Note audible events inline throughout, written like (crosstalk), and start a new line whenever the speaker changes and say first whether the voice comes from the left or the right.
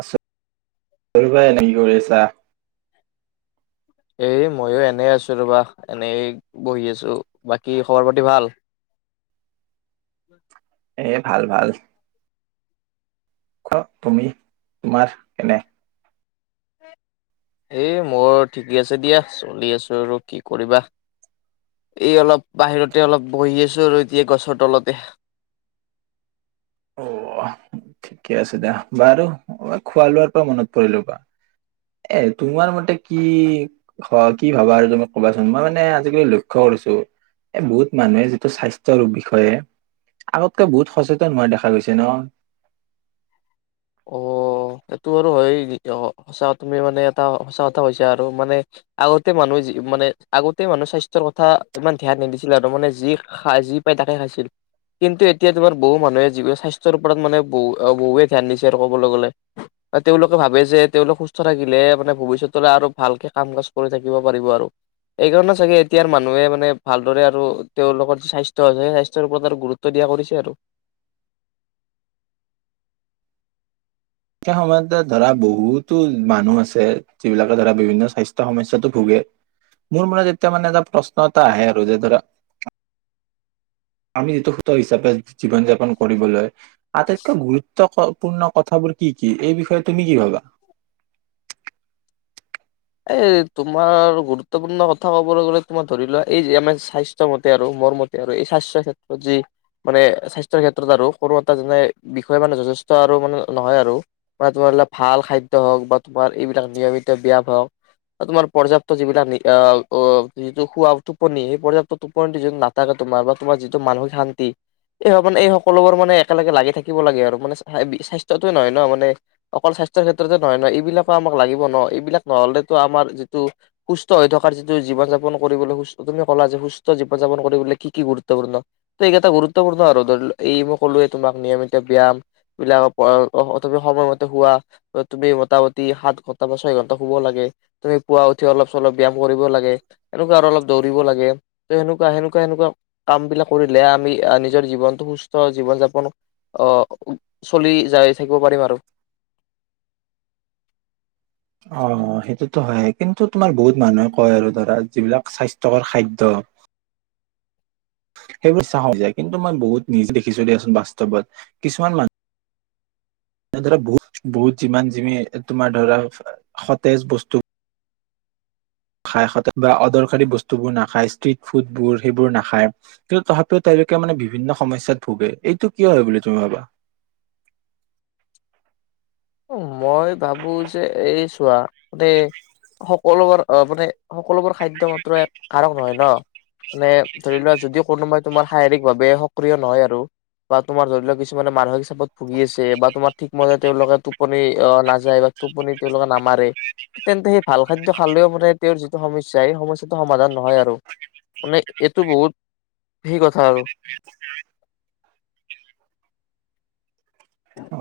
right: আছো কৰিবাই এনে কি কৰি আছা
left: এ ময়ো এনে আছো ৰবা এনেই বহি আছো বাকী খবৰ পাতি ভাল
right: এ ভাল ভাল খোৱা তুমি তোমাৰ এনে
left: এ মোৰ ঠিকেই আছে দিয়া চলি আছো আৰু কি কৰিবা এই অলপ বাহিৰতে অলপ বহি আছো আৰু এতিয়া গছৰ তলতে
right: অ ঠিকে আছে দিয়া বাৰু খোৱা লোৱাৰ পৰা মনত পৰিলো বা এ তোমাৰ মতে কি হ কি ভাবা আৰু তুমি কবাচোন মই মানে আজিকালি লক্ষ্য কৰিছো এ বহুত মানুহে যিটো স্বাস্থ্যৰ বিষয়ে আগতকে বহুত সচেতন হোৱা দেখা গৈছে ন
left: অ এইটো আৰু হয়ে অ সঁচা তুমি মানে এটা সঁচা কথা কৈছা আৰু মানে আগতে মানুহ মানে আগতে মানুহ স্বাস্থ্যৰ কথা ইমান ধ্যান নিদিছিল আৰু মানে যি খাই যি পায় তাকে খাইছিল কিন্তু এতিয়া তোমাৰ বহু মানুহে যিবোৰে স্বাস্থ্যৰ ওপৰত মানে বহু বহুৱে ধ্যান দি ছে কবলৈ গলে তেওঁলোকে ভাবে যে তেওঁলোক সুস্থ থাকিলে মানে ভৱিষ্যতলৈ আৰু ভালকে কাম কাজ কৰি থাকিব পাৰিব আৰু এইকাৰণে চাগে এতিয়াৰ মানুহে মানে ভালদৰে আৰু তেওঁলোকৰ যি স্বাস্থ্য আছে সেই স্বাস্থ্যৰ ওপৰত আৰু গুৰুত্ব দিয়া কৰিছে আৰু
right: সে সময়তে ধৰা বহুতো মানুহ আছে যিবিলাকে ধৰা বিভিন্ন স্বাস্থ্য সমস্যাতো ভোগে মোৰ মনত এতিয়া মানে এটা প্ৰশ্ন এটা আহে আৰু যে ধৰা আমি যিটো সোত হিচাপে জীৱন যাপন কৰিবলৈ আটাইতকৈ গুৰুত্বপূৰ্ণ কথাবোৰ কি কি এই বিষয়ে তুমি কি ভাবা
left: এই তোমাৰ গুৰুত্বপূৰ্ণ কথা ক'বলৈ গ'লে তোমাৰ ধৰি লোৱা এই যে আমাৰ স্বাস্থ্য মতে আৰু মোৰ মতে আৰু এই স্বাস্থ্যৰ ক্ষেত্ৰত যি মানে স্বাস্থ্যৰ ক্ষেত্ৰত আৰু কোনো এটা যেনে বিষয় মানে যথেষ্ট আৰু মানে নহয় আৰু মানে তোমাৰ ভাল খাদ্য হওঁক বা তোমাৰ এইবিলাক নিয়মিত ব্যায়াম হওঁক তোমাৰ পৰ্যাপ্ত যিবিলাক যিটো খোৱা টোপনি সেই পৰ্যাপ্ত টোপনিটো যি নাথাকে তোমাৰ বা তোমাৰ যিটো মানসিক শান্তি এই মানে এই সকলোবোৰ মানে একেলগে লাগি থাকিব লাগে আৰু মানে স্বাস্থ্যতোয়ে নহয় ন মান অকল স্বাস্থ্যৰ ক্ষেত্ৰতে নহয় ন এইবিলাকো আমাক লাগিব ন এইবিলাক নহ'লে আমাৰ যিটো সুস্থ হৈ থকাৰ যিটো জীৱন যাপন কৰিবলৈ, তুমি ক'লা যে সুস্থ জীৱন যাপন কৰিবলে কি কি গুৰুত্বপূৰ্ণ, ত এইকেইটা গুৰুত্বপূৰ্ণ আৰু ধৰি এই মই কলোৱে তোমাক নিয়মিত ব্যায়াম, বিলাক সময়মতে শোৱা, তুমি মোটামুটি সাত ঘন্টা বা ছয় ঘন্টা শুব লাগে। তুমি পুৱা উঠি অলপ চলপ ব্যায়াম কৰিব লাগে। এনেকুৱা আৰু অলপ দৌৰিব লাগে ত সেনেকুৱা সেনেকুৱা সেনেকুৱা কাম বিলাক কৰিলে আমি আহ নিজৰ জীৱনটো সুস্থ জীৱন যাপন আহ চলি যাই থাকিব পাৰিম আৰু।
right: অ সেইটোতো হয়। কিন্তু তোমাৰ বহুত মানুহে কয় আৰু ধৰা যিবিলাক স্বাস্থ্যয়কৰ খাদ্য, সেইবোৰ চা হয় যে, কিন্তু মই বহুত নিজে দেখিছো দিয়াচোন বাস্তৱত কিছুমান মানুহ ধৰা বহুত বহুত যিমান যিমি তোমাৰ ধৰা সতেজ বস্তু। খাই স বা অদৰকাৰী বস্তুবোৰ নাখায়, ষ্ট্ৰিট ফুডবোৰ সেইবোৰ নাখায়, কিন্তু তথাপিও তেওঁলোকে মানে বিভিন্ন সমস্যাত ভোগে। এইটো কিয় হয় বুলি তুমি ভাবা?
left: মই ভাবো যে এই চোৱা, (inaudible) সকলোবোৰ অ মানে সকলোবোৰ খাদ্য মাত্ৰ কাৰক নহয়। ন মানে ধৰি লোৱা যদি কোনোবাই তোমাৰ শাৰীৰিক ভাৱে সক্ৰিয় নহয় আৰু, বা তোমাৰ ধৰি লোৱা কিছুমানে মানসিক হিচাপত ভুগি আছে বা তোমাৰ ঠিক মতে, তেওঁলোকক ত টোপনি আহ নাযায় বা টোপনি তেওঁলোকে নামাৰে তেন্তে সেই ভাল খাদ্য খালেও মানে তেওঁৰ যিটো সমস্যা সেই সমস্যাটো সমাধান নহয় আৰু। মানে এইটো বহুত সেই কথা আৰু
right: আছা (unintelligible) অ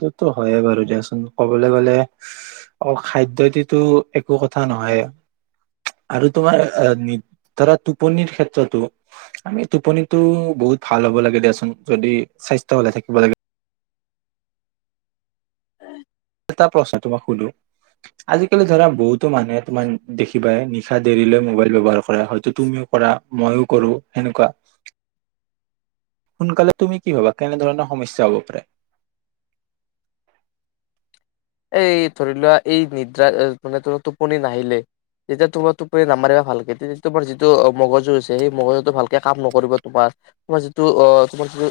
right: সেইটো, টো হয়য়ে বাৰু দিয়াচোন। কবলৈ গলে অ খাদ্যটো একো কথা নহয় আৰু তোমাৰ ধৰা টোপনিৰ ক্ষেত্ৰতো আমি টোপনিতটো বহুত ভাল হব লাগে দিয়াচোন, যদি স্বাস্থ্য ভালে থাকিব লাগে। এটা প্ৰশ্ন তোমাক সুধো আজিকালি ধৰা বহুতো মানুহে তোমাৰ দেখিবাই নিশা দেৰিলৈ মোবাইল ব্যৱহাৰ কৰা হয়টো। হয়তো তুমিও কৰা মইও কৰো সেনেকুৱা। সোনকালে তুমি কি ভাবা কেনেধৰণৰ সমস্যা হব পাৰে?
left: এই ধৰি লোৱা এই নিদ্ৰা মানে তোমাৰ টোপনি নাহিলে, যেতিয়া তোমাৰ টোপনি নামাৰিবা ভালকে তেতিয়া তোমাৰ যিটো মগজু আছে সেই মগজুটো ভালকে কাম নকৰিব তোমাৰ তোমাৰ যিটো অ তোমাৰ যিটো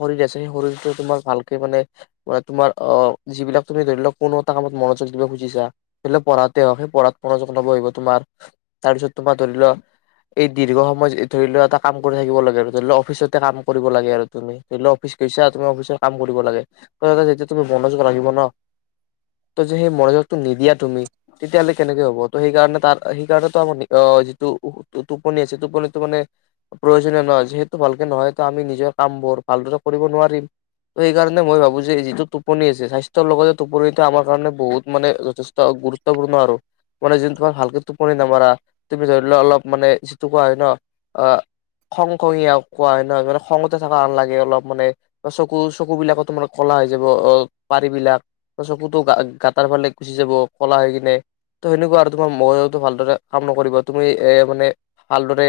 left: শৰীৰ আছে সেই শৰীৰটো তোমাৰ ভালকে মানে ম তোমাৰ অ যিবিলাক তুমি ধৰি লও কোনো এটা কামত মনোযোগ দিব খুজিছা, ধৰি লওক পঢ়াতে হওঁক, সেই পঢ়াত মনোযোগ আহিব তোমাৰ, তাৰ পিছত তোমাৰ ধৰি লোৱা এই দীৰ্ঘ সময় ধৰি লোৱা এটা কাম কৰি থাকিব লাগে আৰু ধৰি ল অফিচতে কাম কৰিব লাগে আৰু তুমি, ধৰি লোৱা অফিচ গৈছা তুমি, অফিচত কাম কৰিব লাগে যেতিয়া তুমি মনোযোগ ৰাখিব ন ত যে সেই মনোযোগটো নিদিয়া তুমি তেতিয়াাহলে কেনেকে হ'ব। ত' সেই কাৰণে তাৰ সেইকাৰণো আমাৰ যিটো টোপনি আছে টোপনিটো মানে প্ৰয়োজনীয় নহয় সেইটো ভালকে নহয় ত আমি নিজৰ কাম বোৰ ভালদৰে কৰিব নোৱাৰিম। ত সেইকাৰণে মই ভাবো যে যিটো টোপনি আছে স্বাস্থ্যৰ লগত, টোপনিটো আমাৰ কাৰণে বহুত মানে যথেষ্ট গুৰুত্বপূৰ্ণ আৰু। মানে যোনটো তোমাৰ ভালকে টোপনি নামাৰা, তুমি ধৰি লোৱা অলপ মানে যিটো কোৱা হয় ন অ খং খঙীয়া কোৱা হয় ন, মানে খংতে থকা আন লাগে অলপ মানে চকু চকু বিলাকত তোম কলা হৈ যাব অ পাৰিবিলাক। চকুতটো গতাৰ ফালে গুচি যাব কলা হৈ কিনে ত সেনেকুৱা আৰু তোমাৰ মো ভালদৰে কাম নকৰিব। তুমি এ মানে ভালদৰে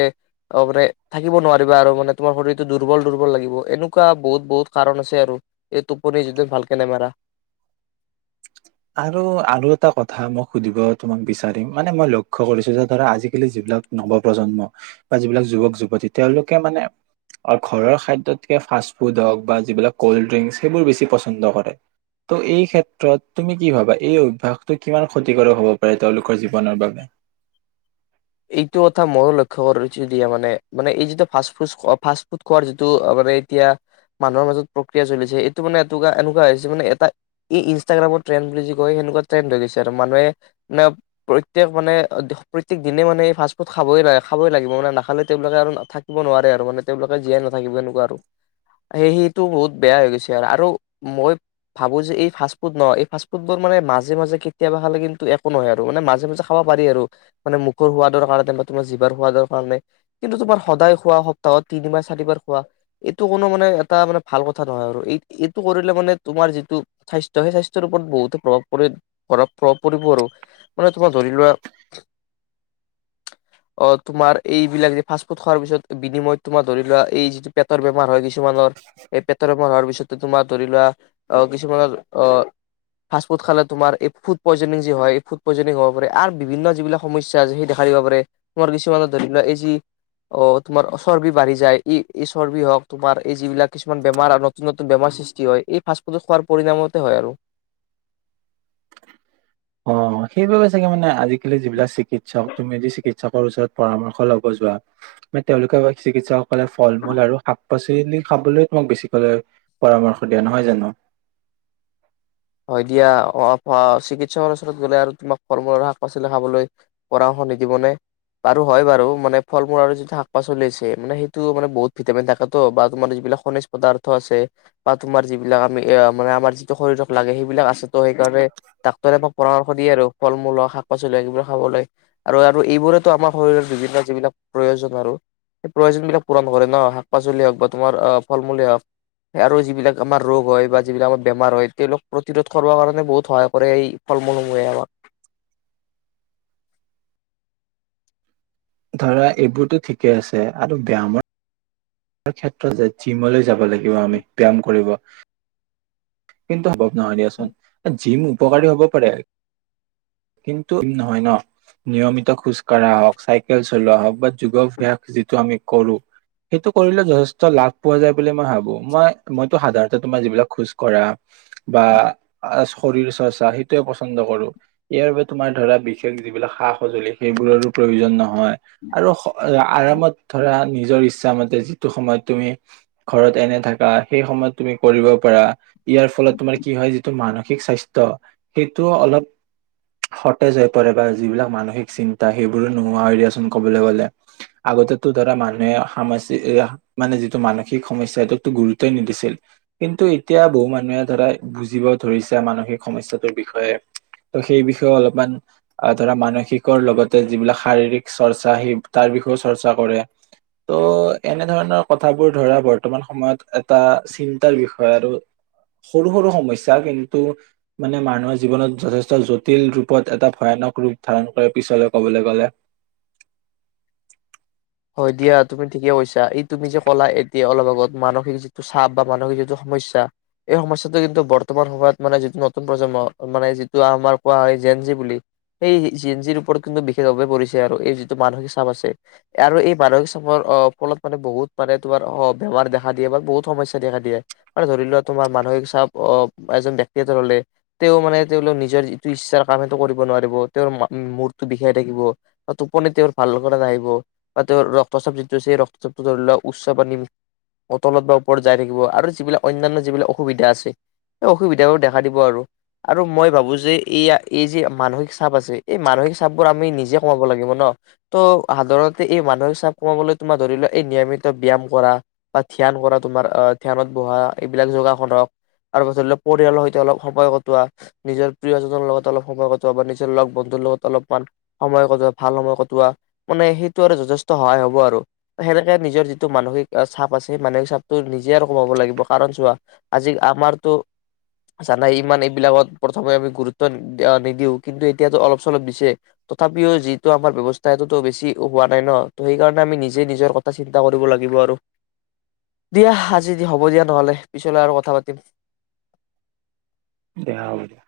left: মানে থাকিব নোৱাৰিবা। আৰু মানে তোমাৰ শৰীৰতটো দুৰ্বল দুৰ্বল লাগিব এনেকুৱা বহুত বহুত কাৰণ আছে আৰু এই টোপনি যদি ভালকে নেমাৰা।
right: আৰু আৰু এটা কথা মই সুধিব তোমাক বিচাৰিম মানে মই লক্ষ্য কৰিছো যে ধৰা আজিকালি যিবিলাক নৱ প্ৰজন্ম বা যিবিলাক যুৱক যুৱতী তেওঁলোকে মানে ঘৰৰ খাদ্যতকে ফাষ্ট ফুড হওক বা যিবিলাক কল্ড ড্ৰিংক সেইবোৰ বেছি পচন্দ কৰে। ত' এই ক্ষেত্ৰত তুমি কি ভাবা এই অভ্যাসটো কিমান ক্ষতিকাৰক হব পাৰে তেওঁলোকৰ জীৱনৰ বাবে,
left: এইটো কথা ময়ো লক্ষ্য কৰি দিয়া মানে মানে, এই যিটো ফাষ্ট ফুড ফা ফুড খোৱাৰ যিটো মানে এতিয়া মানুহৰ মাজত প্ৰক্ৰিয়া চলিছে এইটো মানে এ এনেকুৱা হৈছে মানে এটা ইনষ্টাগ্ৰামৰ ট্ৰেণ্ড বুলি যে কয়, সেনেকুৱা ট্ৰেণ্ড হৈ গৈছে আৰু মানুহে মানে প্ৰত্যেক মানে প্ৰত্যক দিনে মানে ফাষ্টফুড খাব লাগে খাবই লাগিব মানে নাখালে তেওঁলোকে আৰু থাকিব নোৱাৰে আৰু মানে তেওঁলোকে জীয়াই নাথাকিব এনেকুৱা আৰু সেই সেইটো বহুত বেয়া হৈ গৈছে আৰু মই ভাবো যে এই ফাষ্টফুড নহ এই ফাষ্টফুডবোৰ মানে মাজে মাজে কেতিয়াবা খালে কিন্তু একো নহয় আৰু মানে মাজে মাজে খাব পাৰি আৰু। মোখৰ সোৱাদৰ কাৰণে বা তোমাৰ জিৱাৰ সোৱাদৰ কাৰণে, কিন্তু তোমাৰ সদায় খোৱা সপ্তাহত তিনিবাৰ চাৰিবাৰ খোৱা, এইটো কোনো মানে এটা মানে ভাল কথা নহয় আৰু এই এইটো কৰিলে মানে তোমাৰ যিটো স্বাস্থ্য সেই স্বাস্থ্যৰ ওপৰত বহুতে প্ৰভাৱ পৰি প্ৰভাৱ প্ৰভাৱ পৰিব আৰু। মানে তোমাৰ ধৰি লোৱা অ তোমাৰ এইবিলাক যে ফাষ্ট ফুড খোৱাৰ পিছত বিনিময়ত তোমাৰ ধৰি লোৱা এই যিটো পেটৰ বেমাৰ হয় গৈ, কিছুমানৰ এই পেটৰ বেমাৰ পিছত, তুমাৰ ধৰি লোৱা অ কিছুমানৰ অ ফাষ্ট ফুড খালে তোমাৰ এই ফুড পইজনিং যি হয়, ফুড পইজনিং হ'ব পাৰে আৰু বিভিন্ন যিবিলাক, সমস্যা যে সি দেখা দিব পাৰে। তোমাৰ কিছুমানে ধৰি লোৱা এই যি আহ তোমাৰ চৰ্বি বাঢ়ি যায় ই এই চৰ্বি হওক তোমাৰ এই যিবিলাক কিছুমান বেমাৰ আৰু নতুন নতুন বেমাৰ সৃষ্টি হয়। এই ফাষ্টফুড খোৱাৰ পৰিণামতে হয় আৰু।
right: অ সেইবাবে চাগে মানে আজিকালি যিবিলাক চিকিৎসক তুমি যদি চিকিৎসকৰ ওচৰত পৰামৰ্শ লব যোৱা। ম‌ই তেওঁলোকে চিকিৎসক লে ফল মূল আৰু শাক, শাক পাচলি খাবলৈ তোমাক বেছিকলে পৰামৰ্শ দিয়ে নহয় জানো।
left: হয় দিয়া অ চিকিৎসকৰ ওচৰত গ'লে আৰু তোমাক ফল মূল আৰু শাক পাচলি খাবলৈ পৰামৰ্শ নিদিব নে, বাৰু হয় বাৰু মানে ফল মূল আৰু যিটো শাক পাচলি আছে মানে সেইটো মানে বহুত ভিটামিন থাকেতো বা তোমাৰ যিবিলাক খণিজ পদাৰ্থ আছে বা তোমাৰ যিবিলাক আমি মানে আমাৰ যিটো শৰীৰ, লাগে সেইবিলাক আছে তো সেইকাৰণে ডাক্তৰে আমাক পৰামৰ্শ দিয়ে আৰু ফল মূল হওঁক শাক পাচলি হওক এইবিলাক খাবলৈ আৰু এইবোৰেতো আমাৰ শৰীৰৰ বিভিন্ন যিবিলাক প্ৰয়োজন আৰু, সেই প্ৰয়োজনবিলাক পূৰণ কৰে ন শাক পাচলি হওক বা তোমাৰ ফল মূলেই হওঁক। আৰু যিবিলাক আমাৰ ৰোগ হয় বা যিবিলাক আমাৰ বেমাৰ হয় তেওঁলোক, প্ৰতিৰোধ কৰিব কাৰণে বহুত সহায় কৰে এই ফল মূল সমূহে আৰু।
right: ধৰা এইবোৰতো ঠিকেই আছে আৰু ব্যামৰ ক্ষেত্ৰত যে জিমলৈ যাব লাগিব আমি ব্যায়াম কৰিব। কিন্তু হ নহয় দিয়াচোন। যিম উপকাৰী হ'ব পাৰে কিন্তু নহয় ন, নিয়মিত খোজ কঢ়া হওক চাইকেল চলোৱা হওঁক বা যোগাভ্যাস যিটো আমি কৰো, সেইটো কৰিলে যথেষ্ট লাভ পোৱা যায় বুলি মই ভাবো। মই মইতো সাধাৰণতে তোমাৰ যিবিলাক খোজ কঢ়া বা শৰীৰ চৰ্চা সেইটোয়ে পছন্দ কৰো ইয়াৰ বাবে তোমাৰ ধৰা বিশেষ যিবিলাক সা সজুলি সেইবোৰৰো প্ৰয়োজন নহয়। হয় আৰু আৰামত ধৰা নি ইচ্ছা মতে, যিটো সময়ত তুমি ঘৰত এনে থাকা সেই সময়ত তুমি কৰিব পাৰা। ইয়াৰ ফলত তোমাৰ কি হয় যিটো মানুহ ঠিক স্বাস্থ্য সেইটো অলপ সতেজ হৈ পৰে বা যিবিলাক মানসিক চিন্তা সেইবোৰো নোহোৱা হৈ দিয়াচোন ক'বলৈ গলে আগতে ধৰা মানুহে সামাজিক মানে যিটো মানসিক সমস্যা সেইটোকো গুৰুত্বই নিদিছিল কিন্তু এতিয়া বহু মানুহে ধৰা বুজিব ধৰিছে মানসিক সমস্যাটোৰ বিষয়ে ত' সেই বিষয়ে অলপমান ধৰা মানসিকৰ লগতে যিবিলাক শাৰীৰিক চৰ্চা সেই তাৰ বিষয়েও চৰ্চা কৰে। ত' এনেধৰণৰ কথাবোৰ ধৰা বৰ্তমান সময়ত এটা চিন্তাৰ বিষয় আৰু সৰু সৰু সমস্যা কিন্তু মানে মানুহৰ জীৱনত যথেষ্ট জটিল ৰূপত এটা ভয়ানক ৰূপ ধাৰণ কৰে পিছলৈ কবলৈ গ'লে
left: হয় দিয়া তুমি ঠিকে কৈছা ই তুমি যে কলা এতিয়া অলপ আগত মানসিক যিটো চাপ বা মানসিক যিটো সমস্যা এই সমস্যাটো কিন্তু বৰ্তমান সময়ত মানে যিটো নতুন প্ৰজন্ম মানে যিটো আমাৰ কোৱা হয় জেন জি বুলি সেই জেন জিৰ ওপৰত কিন্তু বিশেষভাৱে পৰিছে আৰু এই যিটো মানসিক চাপ আছে। আৰু এই মানসিক চাপৰ অ ফলত মানে বহুত মানে তোমাৰ বেমাৰ দেখা দিয়ে বা বহুত সমস্যা দেখা দিয়ে আৰু ধৰি লোৱা তোমাৰ মানসিক চাপ আহ এজন ব্যক্তি এ হলে তেওঁ মানে তেওঁলোক নিজৰ যিটো ইচ্ছাৰ কাম সেইটো কৰিব নোৱাৰিব তেওঁৰ মূৰটো বিষাই থাকিব টোপনি তেওঁৰ ভাল নাহিব। বা তেওঁ ৰক্তচাপ যিটো আছে ৰক্তচাপটো ধৰি লওক উচ্চ পানী অটলত বা ওপৰত যাই থাকিব আৰু যিবিলাক অন্যান্য যিবিলাক অসুবিধা আছে সেই অসুবিধাবোৰ দেখা দিব আৰু আৰু মই ভাবো যে এইয়া এই যি মানসিক চাপ আছে এই মানসিক চাপ বোৰ আমি নিজে কমাব লাগিব। ন ত' সাধাৰণ এই মানসিক চাপ কমাবলৈ তোমাৰ ধৰি লোৱা এই নিয়মিত ব্যায়াম কৰা বা ধ্যান কৰা তোমাৰ আহ ধ্যানত বহা এইবিলাক যোগাসন হক আৰু ধৰি লোৱা পৰিয়ালৰ সৈতে অলপ সময় কটোৱা নিজৰ প্ৰিয়জনৰ লগত অলপ সময় কটোৱা বা নিজৰ লগ বন্ধুৰ লগত অলপমান সময় কটোৱা ভাল সময় কটোৱা মানে সেই আৰু যথেষ্ট সহায় হ'ব আৰু সেনেকে নিজৰ যিটো মানসিক চাপ আছে সেই মানসিক চাপটো নিজে আৰু কমাব লাগিব কাৰণ চোৱা আজি আমাৰতো জানাই ইমান এইবিলাকত প্ৰথমে আমি গুৰুত্ব নিদিও কিন্তু এতিয়াতো অলপ চলপ দিছে তথাপিও যিটো আমাৰ ব্যৱস্থা সেইটোতো বেছি। হোৱা নাই ন ত সেইকাৰণে আমি নিজে নিজৰ কথা চিন্তা কৰিব লাগিব আৰু দিয়া আজি হব দিয়া। নহলে পিছলে আৰু কথা পাতিম।
right: দিয়া হ'ব দিয়া